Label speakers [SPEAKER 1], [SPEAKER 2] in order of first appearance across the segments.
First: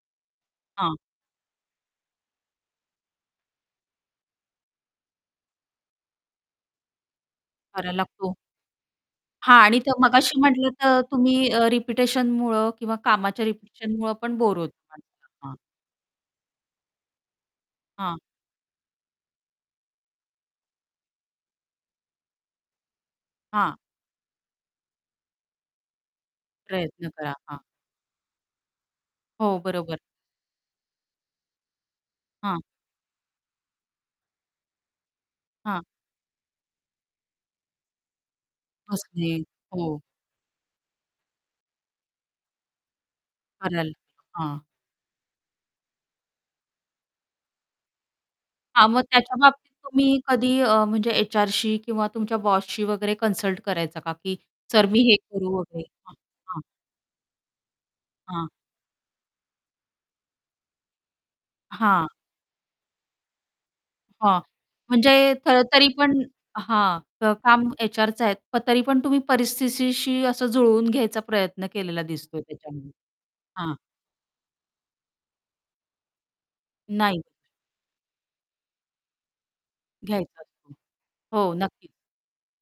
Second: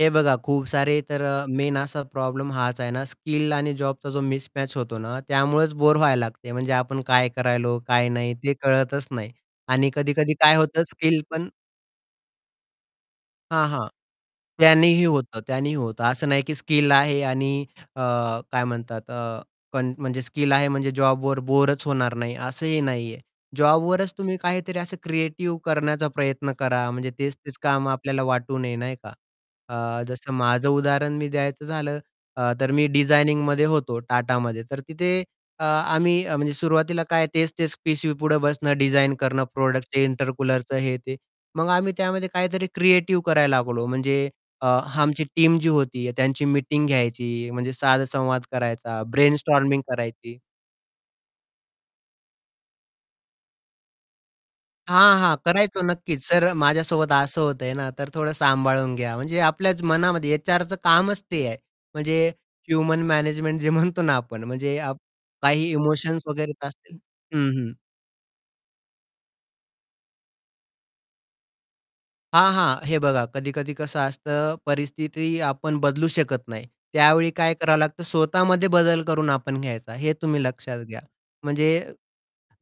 [SPEAKER 1] हे बघा खूप
[SPEAKER 2] हां.
[SPEAKER 1] सारे तर मेन असा प्रॉब्लेम हाच आहे ना स्किल आणि जॉबचा जो मिसमॅच होतो ना त्यामुळेच बोर व्हायला लागते, म्हणजे आपण काय करतो आहे,
[SPEAKER 2] करायला
[SPEAKER 1] काय
[SPEAKER 2] लागतो.
[SPEAKER 1] नाही? ते कळतच नाही.
[SPEAKER 2] हां. आणि
[SPEAKER 1] आणि
[SPEAKER 2] तर
[SPEAKER 1] कधी-कधी
[SPEAKER 2] मगाशी
[SPEAKER 1] काय
[SPEAKER 2] म्हंटलं
[SPEAKER 1] होतं
[SPEAKER 2] तर
[SPEAKER 1] स्किल
[SPEAKER 2] तुम्ही
[SPEAKER 1] पण
[SPEAKER 2] अ, रिपिटिशनमुळं किंवा कामाच्या
[SPEAKER 1] हां, हां.
[SPEAKER 2] रिपिटिशनमुळं पण बोर होतो
[SPEAKER 1] त्यांनीही होतं.
[SPEAKER 2] माणसाला. हां
[SPEAKER 1] त्यांनीही होतं. असं नाही की स्किल आहे आणि अ,
[SPEAKER 2] हां.
[SPEAKER 1] काय म्हणतात अ, कन म्हणजे स्किल आहे म्हणजे जॉबवर बोरच होणार नाही असंही नाहीये.
[SPEAKER 2] हां.
[SPEAKER 1] जॉबवरच तुम्ही काहीतरी असं क्रिएटिव्ह करण्याचा प्रयत्न करा.
[SPEAKER 2] प्रयत्न
[SPEAKER 1] म्हणजे
[SPEAKER 2] करा.
[SPEAKER 1] तेच-तेच
[SPEAKER 2] हां.
[SPEAKER 1] काम आपल्याला वाटू नये नाही का?
[SPEAKER 2] हो. बरोबर.
[SPEAKER 1] अ, जसं माझं उदाहरण मी द्यायचं झालं, अ,
[SPEAKER 2] हां.
[SPEAKER 1] तर मी डिझायनिंगमध्ये होतो टाटामध्ये तर तिथे अ,
[SPEAKER 2] हां.
[SPEAKER 1] आम्ही म्हणजे सुरुवातीला काय तेच-तेच पीसीपुढे बसणं डिझाइन
[SPEAKER 2] बसणे.
[SPEAKER 1] करणं, प्रॉडक्टच,
[SPEAKER 2] हो.
[SPEAKER 1] इंटर कूलरचं हे ते. मग आम्ही त्यामध्ये काहीतरी क्रिएटिव्ह करायला लागलो
[SPEAKER 2] करालं.
[SPEAKER 1] म्हणजे
[SPEAKER 2] हां.
[SPEAKER 1] अ, आमची टीम जी होती त्यांची मीटिंग घ्यायची म्हणजे साद-संवाद
[SPEAKER 2] हां, मग
[SPEAKER 1] करायचा,
[SPEAKER 2] त्याच्याबाबतीत
[SPEAKER 1] ब्रेनस्टॉर्मिंग
[SPEAKER 2] तुम्ही
[SPEAKER 1] करायची.
[SPEAKER 2] कधी अ, म्हणजे एचआरशी किंवा तुमच्या बॉसशी वगैरे कन्सल्ट करायचा का, की "सर मी हे
[SPEAKER 1] हां, हां
[SPEAKER 2] करू वगैरे
[SPEAKER 1] करायचो.
[SPEAKER 2] हां,
[SPEAKER 1] नक्कीच. "सर,
[SPEAKER 2] हां."
[SPEAKER 1] माझ्यासोबत असं होतंय ना, तर थोडं
[SPEAKER 2] हां.
[SPEAKER 1] सांभाळून घ्या". म्हणजे आपल्याच मनामध्ये एचआरचं कामच ते आहे.
[SPEAKER 2] हां.
[SPEAKER 1] म्हणजे ह्युमन मॅनेजमेंट जे म्हणतो ना
[SPEAKER 2] हां.
[SPEAKER 1] आपण म्हणजे आप
[SPEAKER 2] म्हणजे त
[SPEAKER 1] काही
[SPEAKER 2] तरी पण
[SPEAKER 1] इमोशन्स वगैरे येत असतील
[SPEAKER 2] हां
[SPEAKER 1] हं,
[SPEAKER 2] काम
[SPEAKER 1] हं.
[SPEAKER 2] एचआरच आहे तरी पण तुम्ही परिस्थितीशी असं जुळवून घ्यायचा प्रयत्न केलेला दिसतोय
[SPEAKER 1] हां, हां.
[SPEAKER 2] त्याच्यामुळे.
[SPEAKER 1] हे बघा कधी-कधी
[SPEAKER 2] हां
[SPEAKER 1] कसं असतं परिस्थिती आपण बदलू शकत नाही.
[SPEAKER 2] नाही.
[SPEAKER 1] त्यावेळी काय करावं लागतं स्वतःमध्ये बदल करून आपण घ्यायचा हे
[SPEAKER 2] घ्यायचं.
[SPEAKER 1] तुम्ही
[SPEAKER 2] हो.
[SPEAKER 1] लक्षात घ्या.
[SPEAKER 2] हो
[SPEAKER 1] म्हणजे
[SPEAKER 2] नक्कीच.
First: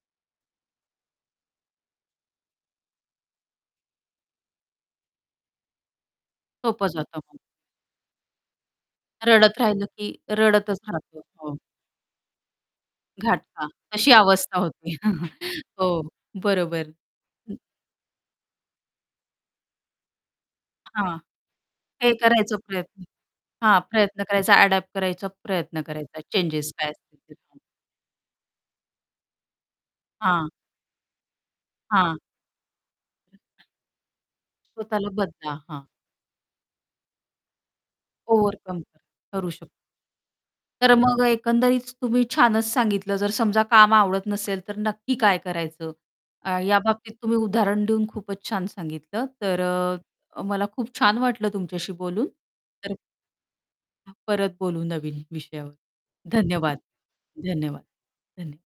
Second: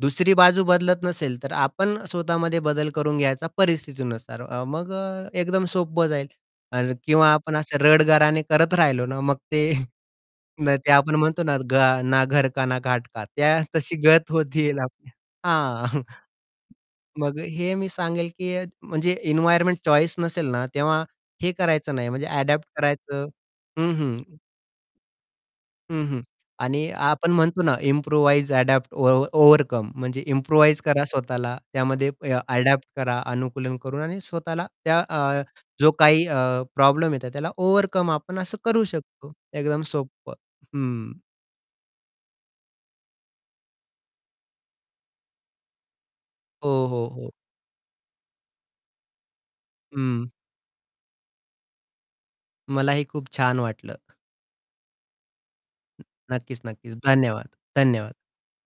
[SPEAKER 1] दुसरी बाजू बदलत नसेल तर आपण स्वतः मध्ये बदल करून घ्यायचा परिस्थिती नुसार मग अ, एकदम सोपं जाईल.
[SPEAKER 2] सोपं
[SPEAKER 1] आणि
[SPEAKER 2] जातं.
[SPEAKER 1] किंवा
[SPEAKER 2] हो.
[SPEAKER 1] आपण असं रडगाणे करत राहिलो ना मग
[SPEAKER 2] रडत
[SPEAKER 1] ते
[SPEAKER 2] राहिलं की
[SPEAKER 1] न
[SPEAKER 2] रडतच
[SPEAKER 1] ते आपण
[SPEAKER 2] राहतो.
[SPEAKER 1] म्हणतो ना
[SPEAKER 2] हो.
[SPEAKER 1] घा ना घर का ना घाट का त्या
[SPEAKER 2] घाटका
[SPEAKER 1] तशी
[SPEAKER 2] अशी
[SPEAKER 1] गत
[SPEAKER 2] अवस्था
[SPEAKER 1] होतील
[SPEAKER 2] होते.
[SPEAKER 1] आपल्या हां.
[SPEAKER 2] हो, बरोबर.
[SPEAKER 1] मग हे मी सांगेल की म्हणजे एन्व्हायर्नमेंट चॉईस नसेल ना तेव्हा
[SPEAKER 2] हां.
[SPEAKER 1] हे करायचं नाही
[SPEAKER 2] हे
[SPEAKER 1] म्हणजे
[SPEAKER 2] करायचा
[SPEAKER 1] अडॅप्ट
[SPEAKER 2] प्रयत्न.
[SPEAKER 1] करायचं
[SPEAKER 2] हां,
[SPEAKER 1] हं हं.
[SPEAKER 2] प्रयत्न करायचा. अडॅप्ट करायचा प्रयत्न
[SPEAKER 1] हं,
[SPEAKER 2] करायचा
[SPEAKER 1] हं.
[SPEAKER 2] चेंजेस काय
[SPEAKER 1] आणि
[SPEAKER 2] असतील
[SPEAKER 1] आपण
[SPEAKER 2] तर.
[SPEAKER 1] म्हणतो ना इम्प्रोव्हाईज, अडॅप्ट, ओव ओव्हरकम म्हणजे
[SPEAKER 2] हां.
[SPEAKER 1] इम्प्रोव्हाईज करा स्वतःला त्यामध्ये
[SPEAKER 2] हां.
[SPEAKER 1] अडॅप्ट करा, अनुकूलन करून आणि स्वतःला त्या
[SPEAKER 2] स्वतःला
[SPEAKER 1] अ,
[SPEAKER 2] बदला. हां.
[SPEAKER 1] जो काही अ, प्रॉब्लेम येतो त्याला ओव्हरकम आपण असं
[SPEAKER 2] ओव्हरकम
[SPEAKER 1] करू
[SPEAKER 2] कर
[SPEAKER 1] शकतो
[SPEAKER 2] करू शकतो.
[SPEAKER 1] एकदम सोपं
[SPEAKER 2] तर
[SPEAKER 1] हं
[SPEAKER 2] मग एकंदरीत तुम्ही छानच सांगितलं. जर समजा काम आवडत नसेल तर नक्की काय करायचं? या
[SPEAKER 1] हो, हो,
[SPEAKER 2] बाबतीत
[SPEAKER 1] हो.
[SPEAKER 2] तुम्ही उदाहरण देऊन खूपच छान सांगितलं. तर
[SPEAKER 1] हं.
[SPEAKER 2] अ, मला खूप छान वाटलं तुमच्याशी बोलून. तर
[SPEAKER 1] मलाही खूप छान वाटलं.
[SPEAKER 2] परत बोलू नवीन विषयावर.
[SPEAKER 1] नक्कीच,
[SPEAKER 2] धन्यवाद,
[SPEAKER 1] नक्कीच. धन्यवाद,
[SPEAKER 2] धन्यवाद,
[SPEAKER 1] धन्यवाद.
[SPEAKER 2] धन्यवाद.